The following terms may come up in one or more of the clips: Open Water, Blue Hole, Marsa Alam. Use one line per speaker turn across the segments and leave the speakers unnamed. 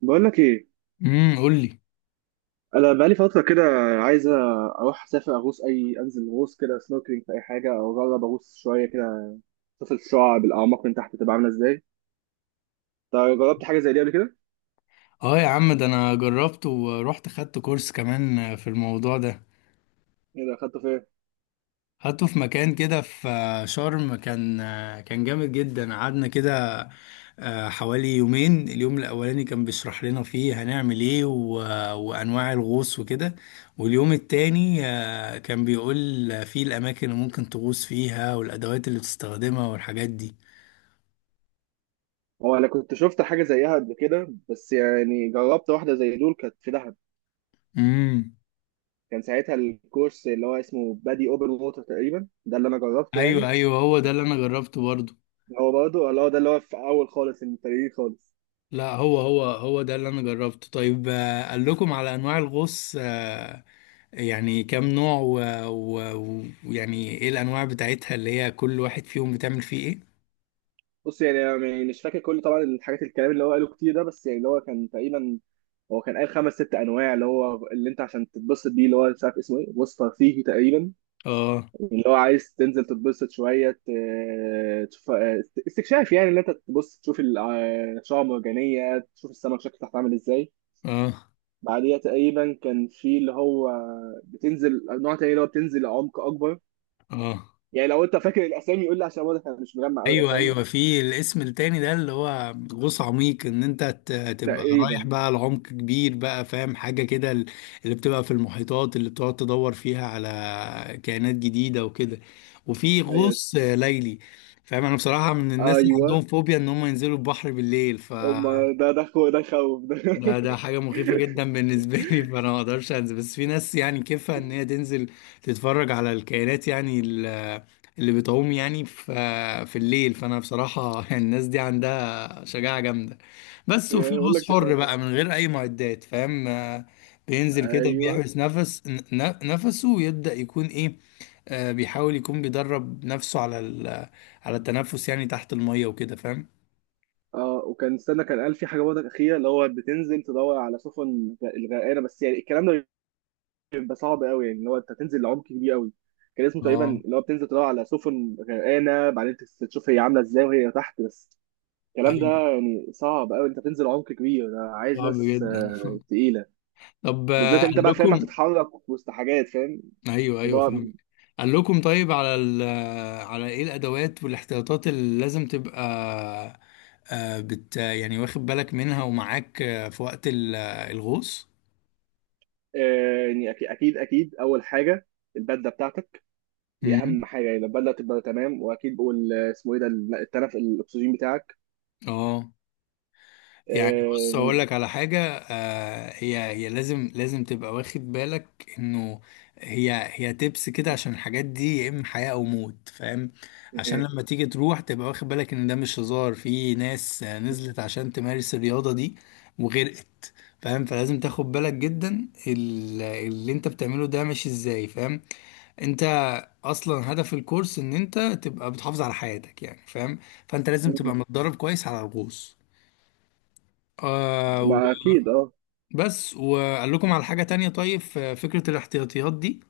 بقول لك ايه؟
قول لي.
انا بقالي فتره كده عايز اروح اسافر اغوص، اي انزل غوص كده، سنوركلينج في اي حاجه، او اجرب اغوص شويه كده، اشوف الشعاب الاعماق من تحت تبقى عامله ازاي. طيب جربت حاجه زي دي قبل كده؟
اه يا عم، ده انا جربت ورحت خدت كورس كمان في الموضوع ده.
ايه ده؟ اخدته فين؟
خدته في مكان كده في شرم، كان جامد جدا. قعدنا كده حوالي يومين. اليوم الاولاني كان بيشرح لنا فيه هنعمل ايه و- وانواع الغوص وكده. واليوم التاني كان بيقول فيه الاماكن اللي ممكن تغوص فيها والادوات اللي بتستخدمها والحاجات دي.
هو انا كنت شفت حاجه زيها قبل كده، بس يعني جربت واحده زي دول كانت في دهب.
امم،
كان ساعتها الكورس اللي هو اسمه بادي اوبن ووتر تقريبا ده اللي انا جربته
ايوه
يعني.
ايوه، هو ده اللي انا جربته برضه.
هو برضه اللي هو ده اللي هو في اول خالص، المبتدئين خالص.
لا، هو ده اللي انا جربته. طيب قال لكم على انواع الغوص، يعني كام نوع و- و- ويعني ايه الانواع بتاعتها اللي هي كل واحد فيهم بتعمل فيه ايه؟
بص يعني أنا يعني مش فاكر كل طبعا الحاجات، الكلام اللي هو قاله كتير ده، بس يعني اللي هو كان تقريبا، هو كان قال خمس ست انواع. اللي هو اللي انت عشان تتبسط بيه، اللي هو مش عارف اسمه ايه، وسط ترفيهي تقريبا،
اه
اللي هو عايز تنزل تتبسط شويه تشوف. استكشاف، يعني اللي انت تبص تشوف شعاب مرجانيه، تشوف السمك شكله تحت عامل ازاي.
اه
بعديها تقريبا كان في اللي هو بتنزل نوع تاني، اللي هو بتنزل لعمق اكبر.
اه،
يعني لو انت فاكر الاسامي قول لي، عشان واضح انا مش مجمع قوي
ايوه
الاسامي.
ايوه، في الاسم التاني ده اللي هو غوص عميق، ان انت تبقى رايح
تقريبا،
بقى لعمق كبير بقى، فاهم حاجه كده؟ اللي بتبقى في المحيطات اللي بتقعد تدور فيها على كائنات جديده وكده. وفي
ايوه
غوص ليلي. فاهم، انا بصراحه من الناس اللي عندهم
ايوه.
فوبيا ان هم ينزلوا البحر بالليل، ف
هم، ده خوف ده.
ده حاجة مخيفة جدا بالنسبة لي، فأنا ما أقدرش أنزل. بس في ناس يعني كيفها إن هي تنزل تتفرج على الكائنات، يعني اللي بتعوم يعني في الليل. فأنا بصراحة الناس دي عندها شجاعة جامدة. بس وفي
يعني بقول لك
غوص حر
تخاف؟
بقى من غير أي معدات، فاهم؟ بينزل كده
ايوه.
بيحبس نفس نفسه ويبدأ يكون إيه، بيحاول يكون بيدرب نفسه على على التنفس يعني تحت المية وكده، فاهم؟
اه، وكان، استنى، كان قال في حاجه برضه اخيره، اللي هو بتنزل تدور على الغرقانه، بس يعني الكلام ده بيبقى صعب قوي، يعني اللي هو انت تنزل لعمق كبير قوي. كان اسمه تقريبا
اه،
اللي هو بتنزل تدور على سفن غرقانه، بعدين تشوف هي عامله ازاي وهي تحت بس. الكلام ده
ايوه،
يعني صعب قوي، انت بتنزل عمق كبير، ده عايز
صعب
ناس
جدا
تقيله.
طب
بالذات انت
قال
بقى فاهم
لكم.
هتتحرك وسط حاجات، فاهم
ايوه ايوه
الموضوع.
فاهم. قال لكم طيب على على ايه الادوات والاحتياطات اللي لازم تبقى يعني واخد بالك منها ومعاك في وقت الغوص؟
يعني اكيد اول حاجه البدله بتاعتك، دي اهم
امم،
حاجه، يعني البدله تبقى تمام، واكيد اسمه ايه ده، التنف الاكسجين بتاعك.
اه،
آه،
يعني بص اقول
يعني
لك على حاجه، هي لازم تبقى واخد بالك انه هي تبس كده، عشان الحاجات دي يا اما حياه او موت، فاهم؟ عشان
إيه.
لما تيجي تروح تبقى واخد بالك ان ده مش هزار. في ناس نزلت عشان تمارس الرياضه دي وغرقت، فاهم؟ فلازم تاخد بالك جدا اللي انت بتعمله ده ماشي ازاي، فاهم؟ انت اصلا هدف الكورس ان انت تبقى بتحافظ على حياتك يعني، فاهم؟ فانت لازم
مم.
تبقى متدرب كويس على الغوص. آه،
ما اكيد اه.
بس وقال لكم على حاجة تانية، طيب في فكرة الاحتياطيات دي.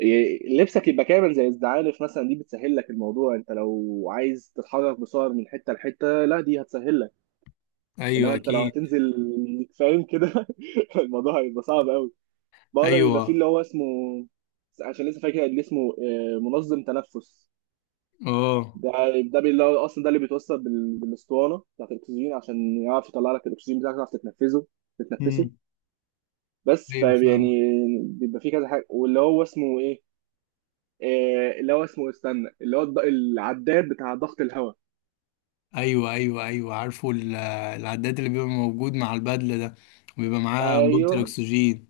إيه، لبسك يبقى كامل، زي الزعانف مثلا، دي بتسهل لك الموضوع، انت لو عايز تتحرك بسعر من حته لحته، لا دي هتسهل لك.
ايوه
انما انت لو
اكيد.
هتنزل فاهم كده الموضوع هيبقى صعب قوي. برضه بيبقى فيه
ايوه
اللي هو اسمه، عشان لسه فاكر اللي اسمه منظم تنفس
اه.
ده. اللي هو اصلا ده اللي بيتوصل بالاسطوانه بتاعت الاكسجين، عشان يعرف يطلع لك الاكسجين بتاعك تعرف تتنفسه.
امم،
بس
ايوه
فيعني
فاهم.
بيبقى فيه كذا حاجه، واللي هو اسمه ايه، آه اللي هو اسمه، استنى، اللي هو العداد بتاع ضغط الهواء.
ايوه ايوه ايوه، عارفه العداد اللي بيبقى موجود مع البدلة ده، بيبقى معاه انبوبة
ايوه
الاكسجين.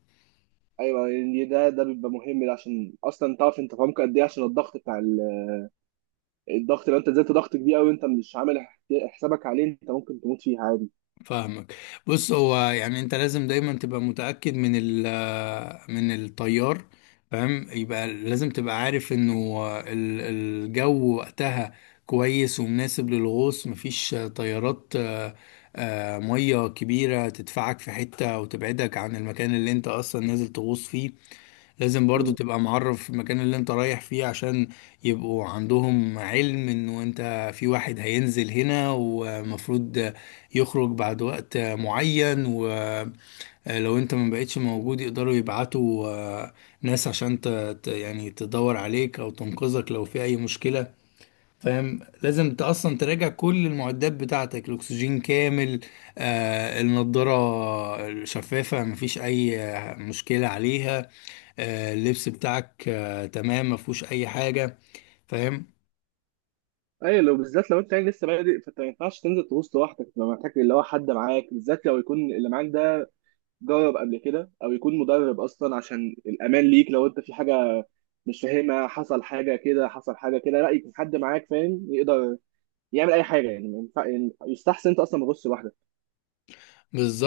ايوه يعني ده ده بيبقى مهم، عشان اصلا تعرف انت فاهمك قد ايه، عشان الضغط بتاع الضغط، لو انت نزلت ضغط كبير قوي انت مش عامل حسابك عليه، انت ممكن تموت فيه عادي.
فاهمك. بص هو يعني انت لازم دايما تبقى متأكد من ال آه، من الطيار، فاهم، يبقى لازم تبقى عارف انه الجو وقتها كويس ومناسب للغوص، مفيش تيارات، مية كبيرة تدفعك في حتة وتبعدك عن المكان اللي انت اصلا نازل تغوص فيه. لازم برضو تبقى معرف المكان اللي انت رايح فيه، عشان يبقوا عندهم علم انه انت في واحد هينزل هنا ومفروض يخرج بعد وقت معين، ولو انت ما بقتش موجود يقدروا يبعتوا ناس عشان يعني تدور عليك او تنقذك لو في اي مشكلة، فاهم. لازم انت اصلا تراجع كل المعدات بتاعتك، الاكسجين كامل، النضاره شفافه، مفيش اي مشكله عليها، اللبس بتاعك تمام مفهوش اي حاجه، فاهم.
ايوه. لو بالذات لو انت يعني لسه بادئ، فانت ما ينفعش تنزل تغوص لوحدك، لو محتاج اللي هو حد معاك، بالذات لو يكون اللي معاك ده جرب قبل كده، او يكون مدرب اصلا، عشان الامان ليك لو انت في حاجه مش فاهمها، حصل حاجه كده، لا يكون حد معاك فاهم يقدر يعمل اي حاجه، يعني ما ينفع- يعني يستحسن انت اصلا ما تغوصش لوحدك،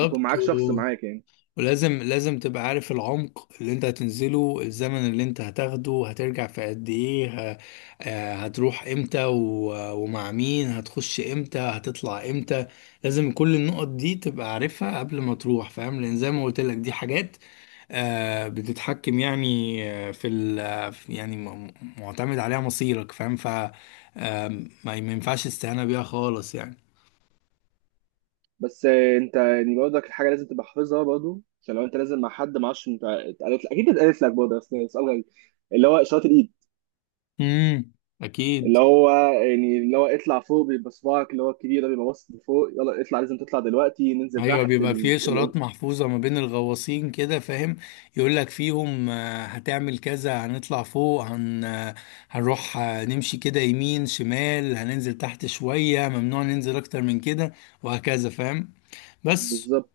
يكون معاك شخص معاك يعني.
ولازم تبقى عارف العمق اللي انت هتنزله، الزمن اللي انت هتاخده، هترجع في قد ايه، هتروح امتى و- ومع مين، هتخش امتى، هتطلع امتى. لازم كل النقط دي تبقى عارفها قبل ما تروح، فاهم، لان زي ما قلت لك دي حاجات بتتحكم يعني في ال آه، يعني معتمد عليها مصيرك، فاهم. ف ما ينفعش استهانة بيها خالص يعني.
بس انت يعني برضك الحاجه لازم تبقى حافظها برضه، عشان لو انت نازل مع حد، ما اعرفش انت اتقالت، اكيد اتقالت لك برضه، بس سؤال غريب. اللي هو اشاره الايد،
امم اكيد.
اللي هو يعني اللي هو اطلع فوق، بيبقى صباعك اللي هو الكبير ده بيبقى باصص لفوق، يلا اطلع لازم تطلع دلوقتي، ننزل
ايوه
تحت
بيبقى فيه اشارات محفوظه ما بين الغواصين كده، فاهم، يقول لك فيهم هتعمل كذا، هنطلع فوق، هن آه، هنروح نمشي كده يمين شمال، هننزل تحت شويه، ممنوع ننزل اكتر من كده، وهكذا، فاهم. بس
بالظبط.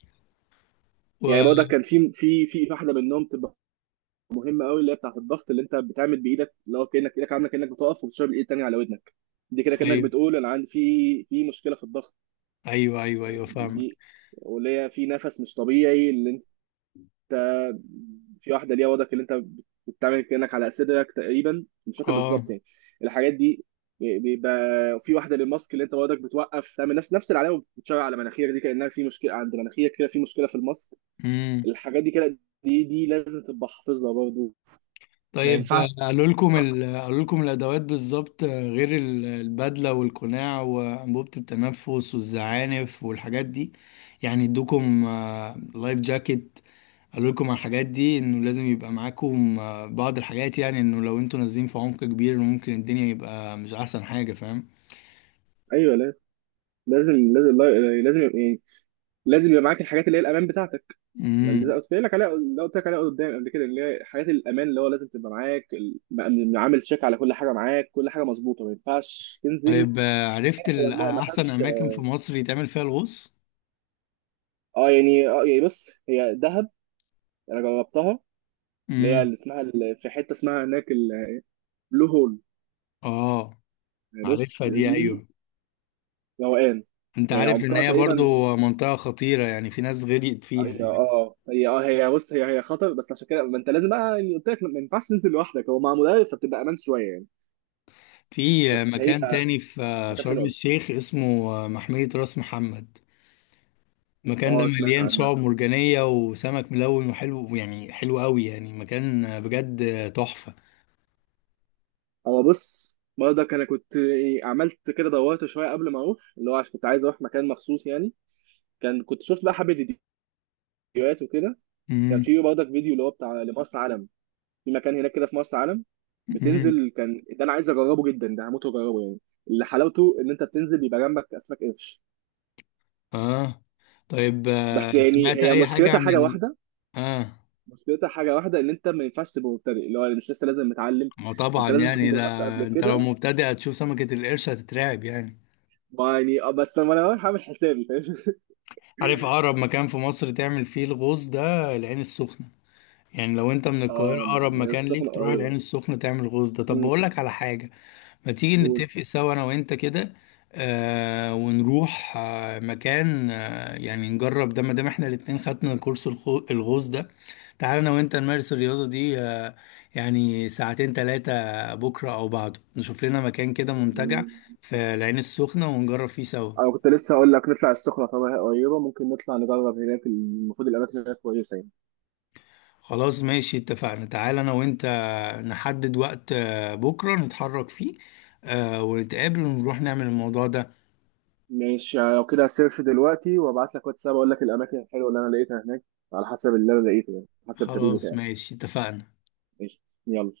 يعني
و...
برضه كان في واحده منهم تبقى مهمه قوي، اللي هي بتاعت الضغط، اللي انت بتعمل بايدك، اللي هو كانك ايدك عامله، كانك بتقف وبتشرب، الايد التانيه على ودنك دي كده، كانك
ايوه
بتقول انا عندي في مشكله في الضغط.
ايوه ايوه
يعني
ايوه
دي,
فاهمك
دي واللي هي في نفس مش طبيعي، اللي انت، في واحده ليها وضعك اللي انت بتعمل كانك على صدرك تقريبا، مش فاكر بالظبط يعني الحاجات دي. بيبقى في واحده للماسك، اللي انت وضعك بتوقف تعمل نفس، العلامه بتشاور على مناخيرك دي، كانها في مشكله عند مناخيرك كده، في مشكله في الماسك.
اه.
الحاجات دي كده، دي لازم تبقى حافظها برضه، ما
طيب
ينفعش.
قالوا لكم قالوا لكم الادوات بالظبط غير البدله والقناع وانبوبه التنفس والزعانف والحاجات دي؟ يعني ادوكم لايف جاكيت؟ قالوا لكم على الحاجات دي انه لازم يبقى معاكم بعض الحاجات، يعني انه لو انتوا نازلين في عمق كبير ممكن الدنيا يبقى مش احسن حاجه، فاهم.
ايوه لا، لازم لازم يعني، لازم يبقى معاك الحاجات اللي هي الامان بتاعتك. ما اللي
امم.
قلت لك عليها، قدام قبل كده، اللي هي حاجات الامان، اللي هو لازم تبقى معاك عامل تشيك على كل حاجه معاك، كل حاجه مظبوطه، ما ينفعش تنزل.
طيب عرفت
هي الماء ما
احسن
فيهاش،
اماكن في مصر يتعمل فيها الغوص.
اه يعني، اه يعني بص، هي دهب، انا جربتها، اللي هي
امم
اللي اسمها في حته اسمها هناك، البلو هول.
اه،
يعني بص
عارفها دي،
دي
ايوه.
روقان.
انت
يعني
عارف ان
عمقها
هي
تقريبا،
برضو منطقة خطيرة يعني، في ناس غرقت فيها
هي
يعني.
اه هي اه هي بص هي خطر، بس عشان كده ما انت لازم بقى، يعني قلت لك ما ينفعش تنزل لوحدك، هو مع مدرب فبتبقى امان شويه يعني.
في
بس هي
مكان تاني في
مكان حلو
شرم
قوي.
الشيخ اسمه محمية راس محمد. المكان ده
اه سمعت
مليان
عنها.
شعاب مرجانية وسمك ملون وحلو يعني، حلو قوي يعني، مكان بجد تحفة.
هو بص برضك انا كنت عملت كده، دورت شويه قبل ما اروح، اللي هو عشان كنت عايز اروح مكان مخصوص يعني، كان كنت شفت بقى حبه فيديوهات وكده. كان
امم.
في برضك فيديو اللي هو بتاع لمرسى علم، في مكان هناك كده في مرسى علم،
امم
بتنزل، كان ده انا عايز اجربه جدا، ده هموت واجربه يعني، اللي حلاوته ان انت بتنزل بيبقى جنبك اسماك قرش.
اه. طيب
بس يعني
سمعت
هي
اي حاجة
مشكلتها
عن
حاجه
ال
واحده،
اه
ان انت ما ينفعش تبقى مبتدئ، اللي هو مش لسه، لازم متعلم،
ما طبعا
انت لازم تكون
يعني ده.
جربت قبل
انت لو
كده.
مبتدئ هتشوف سمكة القرش هتترعب يعني.
ما يعني بس انا رايح هعمل حسابي فاهم.
عارف اقرب مكان في مصر تعمل فيه الغوص ده؟ العين السخنة. يعني لو انت من القاهرة
اه
أقرب مكان ليك
السخنه
تروح
قريبه.
العين السخنة تعمل غوص ده. طب
مم.
بقول لك على حاجة، ما تيجي
قول.
نتفق سوا أنا وأنت كده. ونروح مكان يعني نجرب ده، ما دام احنا الاتنين خدنا كورس الغوص ده. تعالى أنا وأنت نمارس الرياضة دي، يعني ساعتين تلاتة، بكرة أو بعده نشوف لنا مكان كده منتجع
مم.
في العين السخنة ونجرب فيه سوا.
انا كنت لسه هقول لك نطلع السخنه، طبعا هي قريبه، ممكن نطلع نجرب هناك، المفروض الاماكن هناك كويسه يعني.
خلاص ماشي اتفقنا. تعال انا وانت نحدد وقت، بكرة نتحرك فيه، ونتقابل ونروح نعمل الموضوع ده.
ماشي لو كده هسيرش دلوقتي وابعت لك واتساب، اقول لك الاماكن الحلوه اللي انا لقيتها هناك، على حسب اللي انا لقيته، يعني على حسب التدريب
خلاص
بتاعي.
ماشي اتفقنا.
ماشي يلا.